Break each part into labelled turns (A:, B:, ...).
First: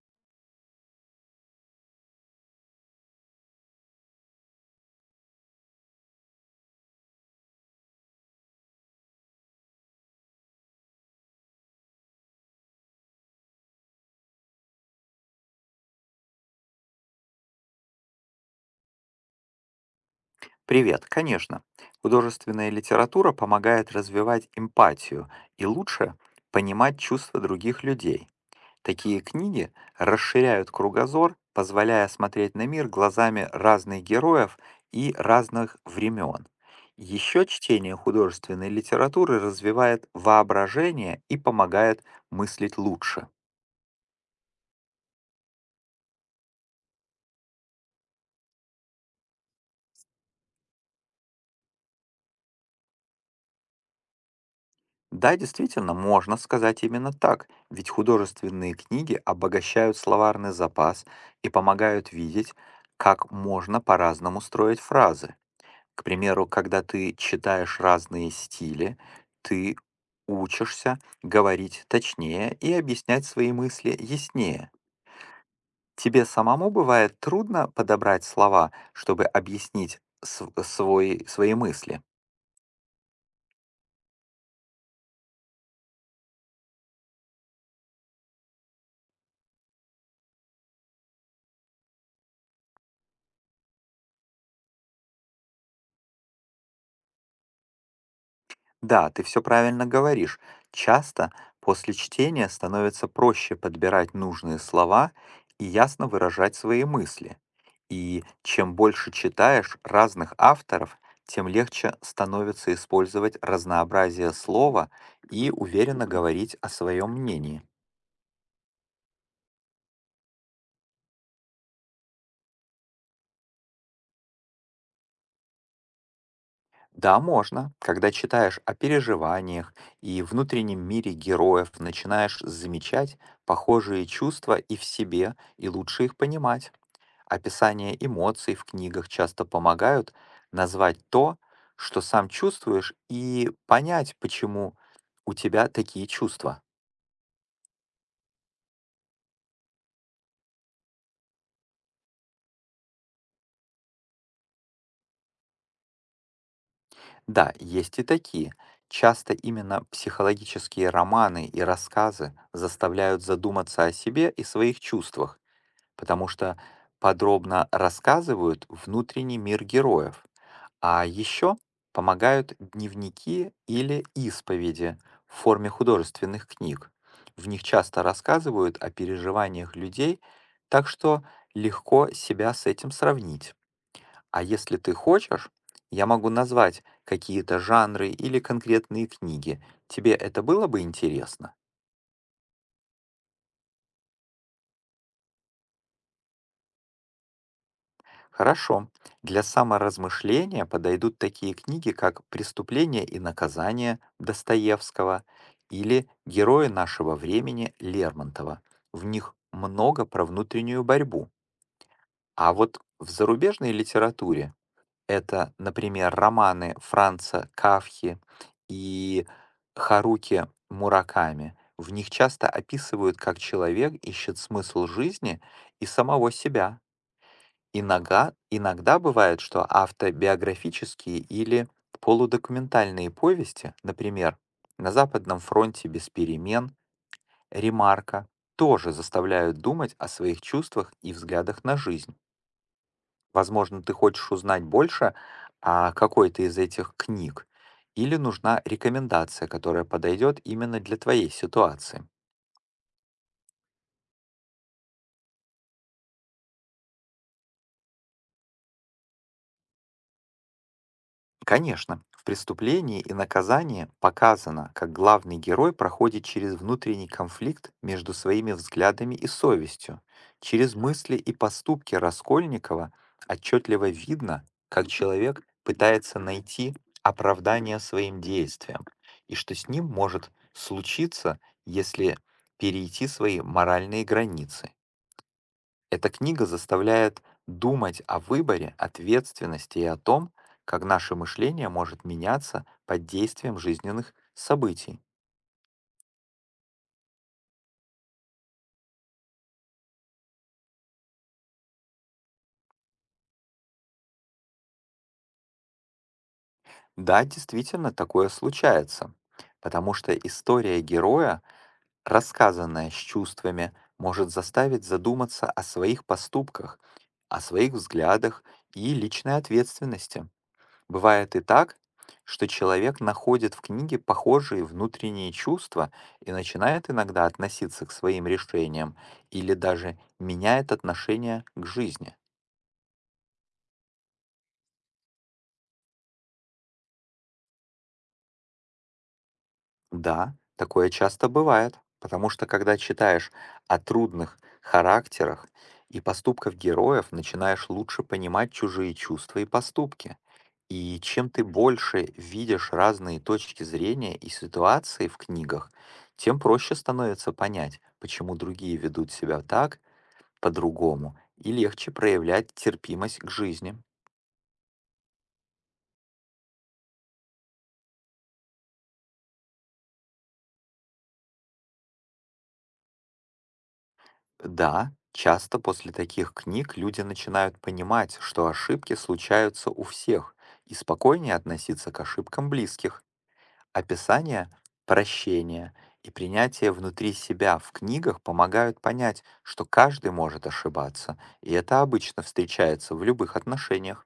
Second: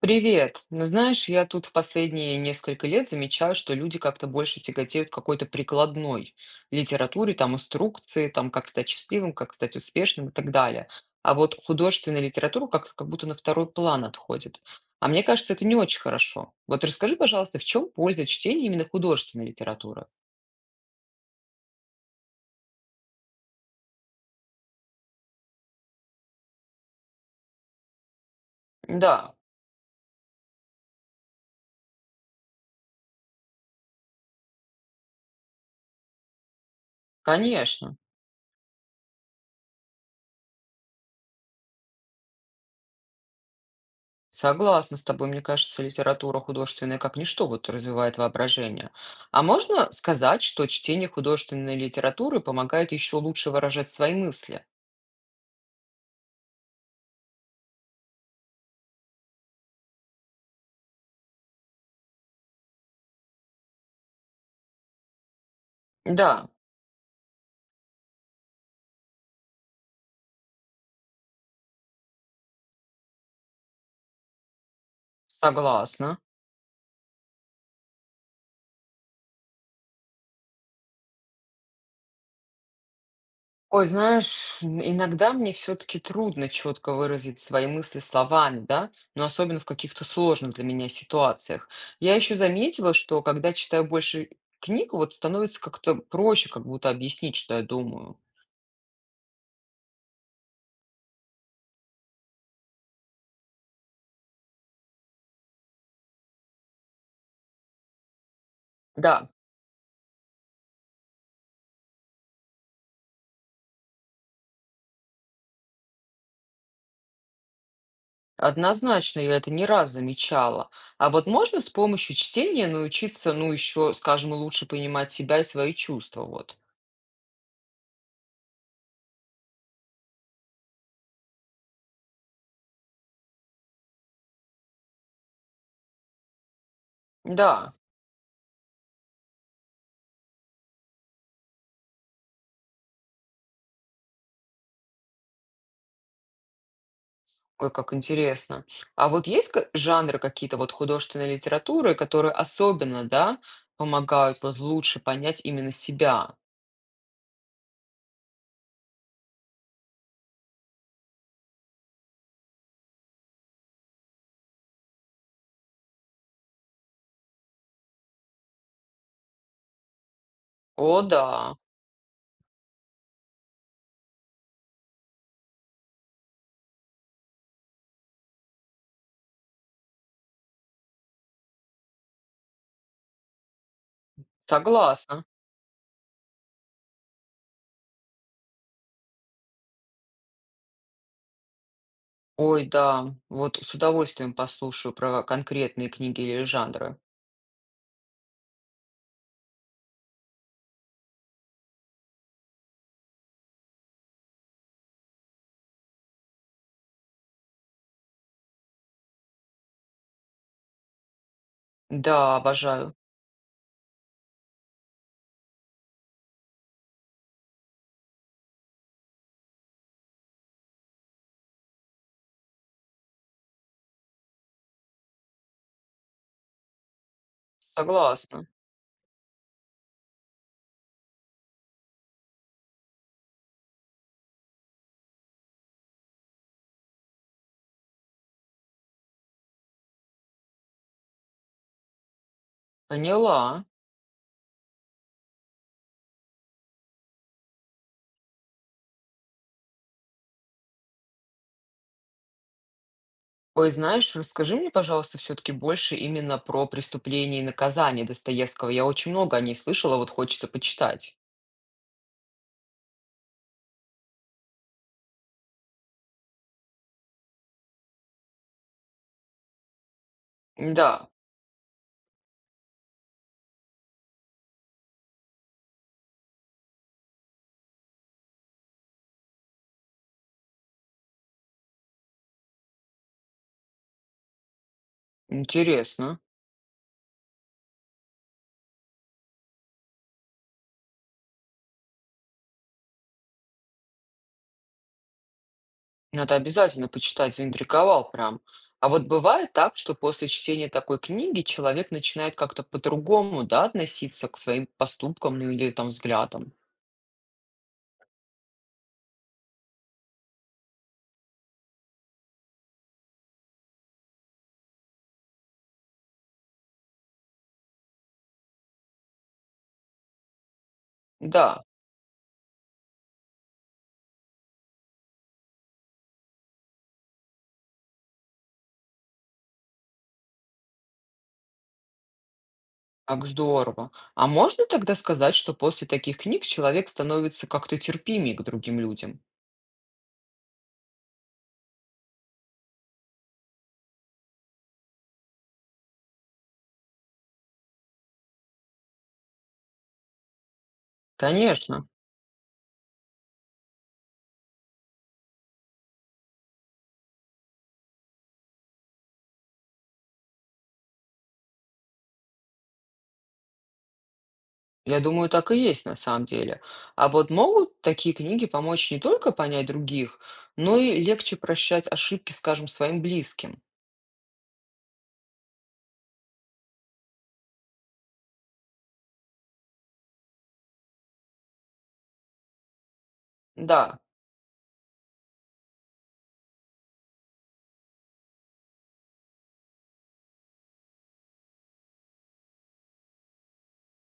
A: Привет. Ну, знаешь, я тут в последние несколько лет замечаю, что люди как-то больше тяготеют к какой-то прикладной литературе, там, инструкции, там, как стать счастливым, как стать успешным и так далее. А вот художественная литература как будто на второй план отходит. А мне кажется, это не очень хорошо. Вот расскажи, пожалуйста, в чем польза чтения именно художественной литературы?
B: Привет, конечно. Художественная литература помогает развивать эмпатию и лучше понимать чувства других людей. Такие
A: Да,
B: книги расширяют кругозор, позволяя смотреть на мир глазами разных героев и разных времен. Еще чтение
A: конечно.
B: художественной литературы развивает воображение и помогает мыслить лучше.
A: Согласна с тобой. Мне кажется, литература художественная как ничто вот развивает воображение. А можно сказать, что чтение художественной литературы помогает еще лучше выражать свои мысли?
B: Да, действительно, можно сказать именно так, ведь художественные книги обогащают словарный запас и помогают видеть, как можно по-разному строить фразы. К
A: Да,
B: примеру, когда ты читаешь разные стили, ты учишься говорить точнее и объяснять свои мысли яснее.
A: согласна.
B: Тебе самому бывает трудно подобрать слова, чтобы объяснить св- свой, свои мысли.
A: Ой, знаешь, иногда мне все-таки трудно четко выразить свои мысли словами, да, но особенно в каких-то сложных для меня ситуациях. Я еще заметила, что когда читаю больше книг, вот становится как-то проще, как будто объяснить, что я думаю.
B: Да, ты все правильно говоришь. Часто после чтения становится проще подбирать нужные слова и ясно выражать свои мысли. И чем больше
A: Да,
B: читаешь разных авторов, тем легче становится использовать разнообразие слова и уверенно говорить о своем мнении.
A: однозначно, я это не раз замечала. А вот можно с помощью чтения научиться, ну, еще, скажем, лучше понимать себя и свои чувства, вот.
B: Да, можно, когда читаешь о переживаниях и внутреннем мире героев, начинаешь замечать похожие чувства и в себе, и лучше их понимать.
A: Да,
B: Описание эмоций в книгах часто помогают назвать то, что сам чувствуешь, и понять, почему у тебя такие чувства.
A: ой, как интересно. А вот есть жанры какие-то вот художественной литературы, которые особенно, да, помогают вот лучше понять именно себя?
B: Да, есть и такие. Часто именно психологические романы и рассказы заставляют задуматься о себе и своих чувствах, потому что подробно рассказывают внутренний мир героев.
A: О,
B: А
A: да,
B: еще помогают дневники или исповеди в форме художественных книг. В них часто рассказывают о переживаниях людей, так что легко себя с этим сравнить. А если ты
A: согласна.
B: хочешь, я могу назвать какие-то жанры или конкретные книги. Тебе это было бы интересно?
A: Ой, да, вот с удовольствием послушаю про конкретные книги или жанры.
B: Хорошо. Для саморазмышления подойдут такие книги, как «Преступление и наказание» Достоевского или «Герои нашего времени» Лермонтова. В них много про внутреннюю борьбу.
A: Да,
B: А вот
A: обожаю.
B: в зарубежной литературе это, например, романы Франца Кафки и Харуки Мураками. В них часто описывают, как человек ищет смысл жизни и самого себя. Инога-
A: Согласна.
B: иногда бывает, что автобиографические или полудокументальные повести, например, «На Западном фронте без перемен», «Ремарка», тоже заставляют думать о своих чувствах и взглядах на жизнь.
A: Поняла.
B: Возможно, ты хочешь узнать больше о какой-то из этих книг, или нужна рекомендация, которая подойдет именно для твоей ситуации.
A: Ой, знаешь, расскажи мне, пожалуйста, все-таки больше именно про «Преступление и наказание» Достоевского. Я очень много о ней слышала, вот хочется почитать.
B: Конечно, в «Преступлении и наказании» показано, как главный герой проходит через внутренний конфликт между своими взглядами и совестью. Через
A: Да,
B: мысли и поступки Раскольникова отчетливо видно, как человек пытается найти оправдание своим действиям, и что с ним может случиться, если перейти свои моральные границы. Эта
A: интересно.
B: книга заставляет думать о выборе, ответственности и о том, как наше мышление может меняться под действием жизненных событий.
A: Надо обязательно почитать, заинтриговал прям. А вот бывает так, что после чтения такой книги человек начинает как-то по-другому, да, относиться к своим поступкам, ну, или там взглядам.
B: Да, действительно, такое случается, потому что история героя, рассказанная с чувствами, может заставить задуматься о своих поступках, о своих взглядах и личной ответственности. Бывает и
A: Да,
B: так, что человек находит в книге похожие внутренние чувства и начинает иногда относиться к своим решениям или даже меняет отношение к жизни.
A: как здорово. А можно тогда сказать, что после таких книг человек становится как-то терпимее к другим людям?
B: Да, такое часто бывает, потому что когда читаешь о трудных характерах и поступках героев, начинаешь лучше понимать чужие чувства и поступки. И чем ты
A: Конечно.
B: больше видишь разные точки зрения и ситуации в книгах, тем проще становится понять, почему другие ведут себя так, по-другому, и легче проявлять терпимость к жизни.
A: Я думаю, так и есть на самом деле. А вот могут такие книги помочь не только понять других, но и легче прощать ошибки, скажем, своим близким.
B: Да, часто после таких книг люди начинают понимать, что ошибки случаются у всех, и спокойнее относиться к ошибкам близких.
A: Да,
B: Описание, прощение и принятие внутри себя в книгах помогают понять, что каждый может ошибаться, и это обычно встречается в любых отношениях.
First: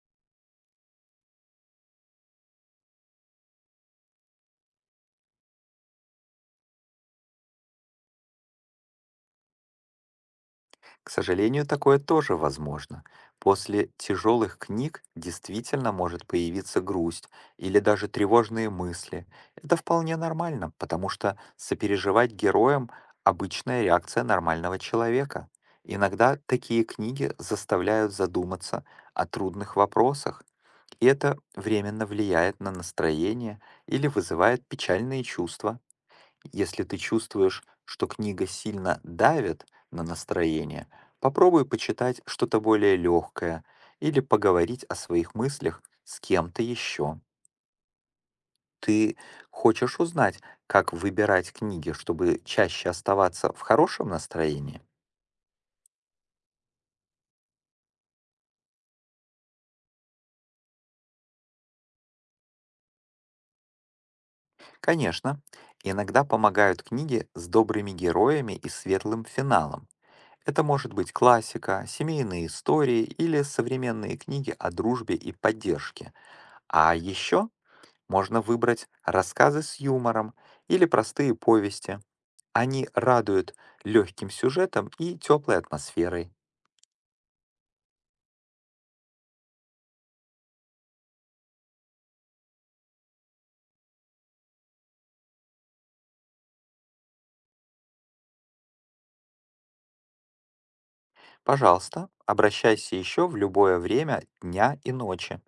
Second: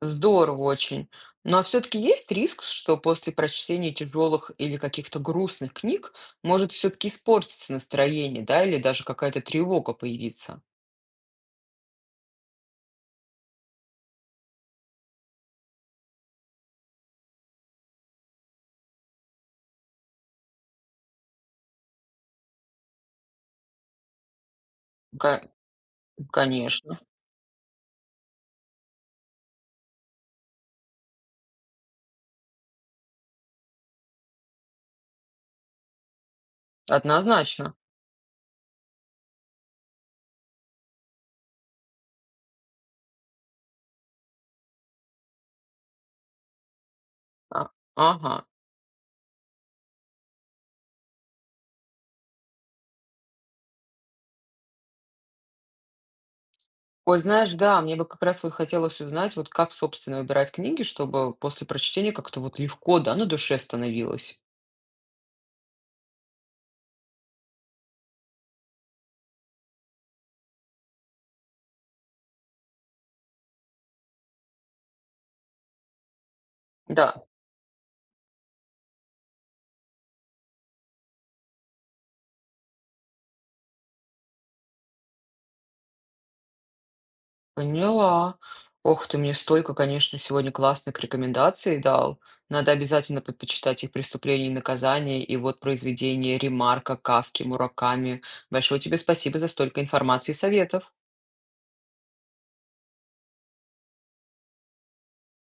A: здорово очень. Но все-таки есть риск, что после прочтения тяжелых или каких-то грустных книг может все-таки испортиться настроение, да, или даже какая-то тревога появиться?
B: К сожалению, такое тоже возможно. После тяжелых книг действительно может появиться грусть или даже тревожные мысли. Это вполне нормально, потому что сопереживать героям — обычная реакция нормального
A: Ка-
B: человека. Иногда такие
A: конечно,
B: книги заставляют задуматься о трудных вопросах, и это временно влияет на настроение или вызывает печальные чувства. Если ты чувствуешь,
A: однозначно.
B: что книга сильно давит на настроение, попробуй почитать что-то более легкое или поговорить о своих мыслях с кем-то еще.
A: А- Ага.
B: Ты хочешь узнать, как выбирать книги, чтобы чаще оставаться в хорошем настроении?
A: Ой, знаешь, да, мне бы как раз вот хотелось узнать, вот как, собственно, выбирать книги, чтобы после прочтения как-то вот легко, да, на душе становилось.
B: Конечно, иногда помогают книги с добрыми героями и светлым финалом. Это может быть классика, семейные истории или современные книги о дружбе и поддержке. А
A: Да,
B: еще можно выбрать рассказы с юмором или простые повести. Они радуют легким сюжетом и теплой атмосферой.
A: поняла. Ох, ты мне столько, конечно, сегодня классных рекомендаций дал. Надо обязательно почитать их «Преступление и наказание» и вот произведение Ремарка, Кавки, Мураками. Большое тебе спасибо за столько информации и советов.
B: Пожалуйста, обращайся еще в любое время дня и ночи.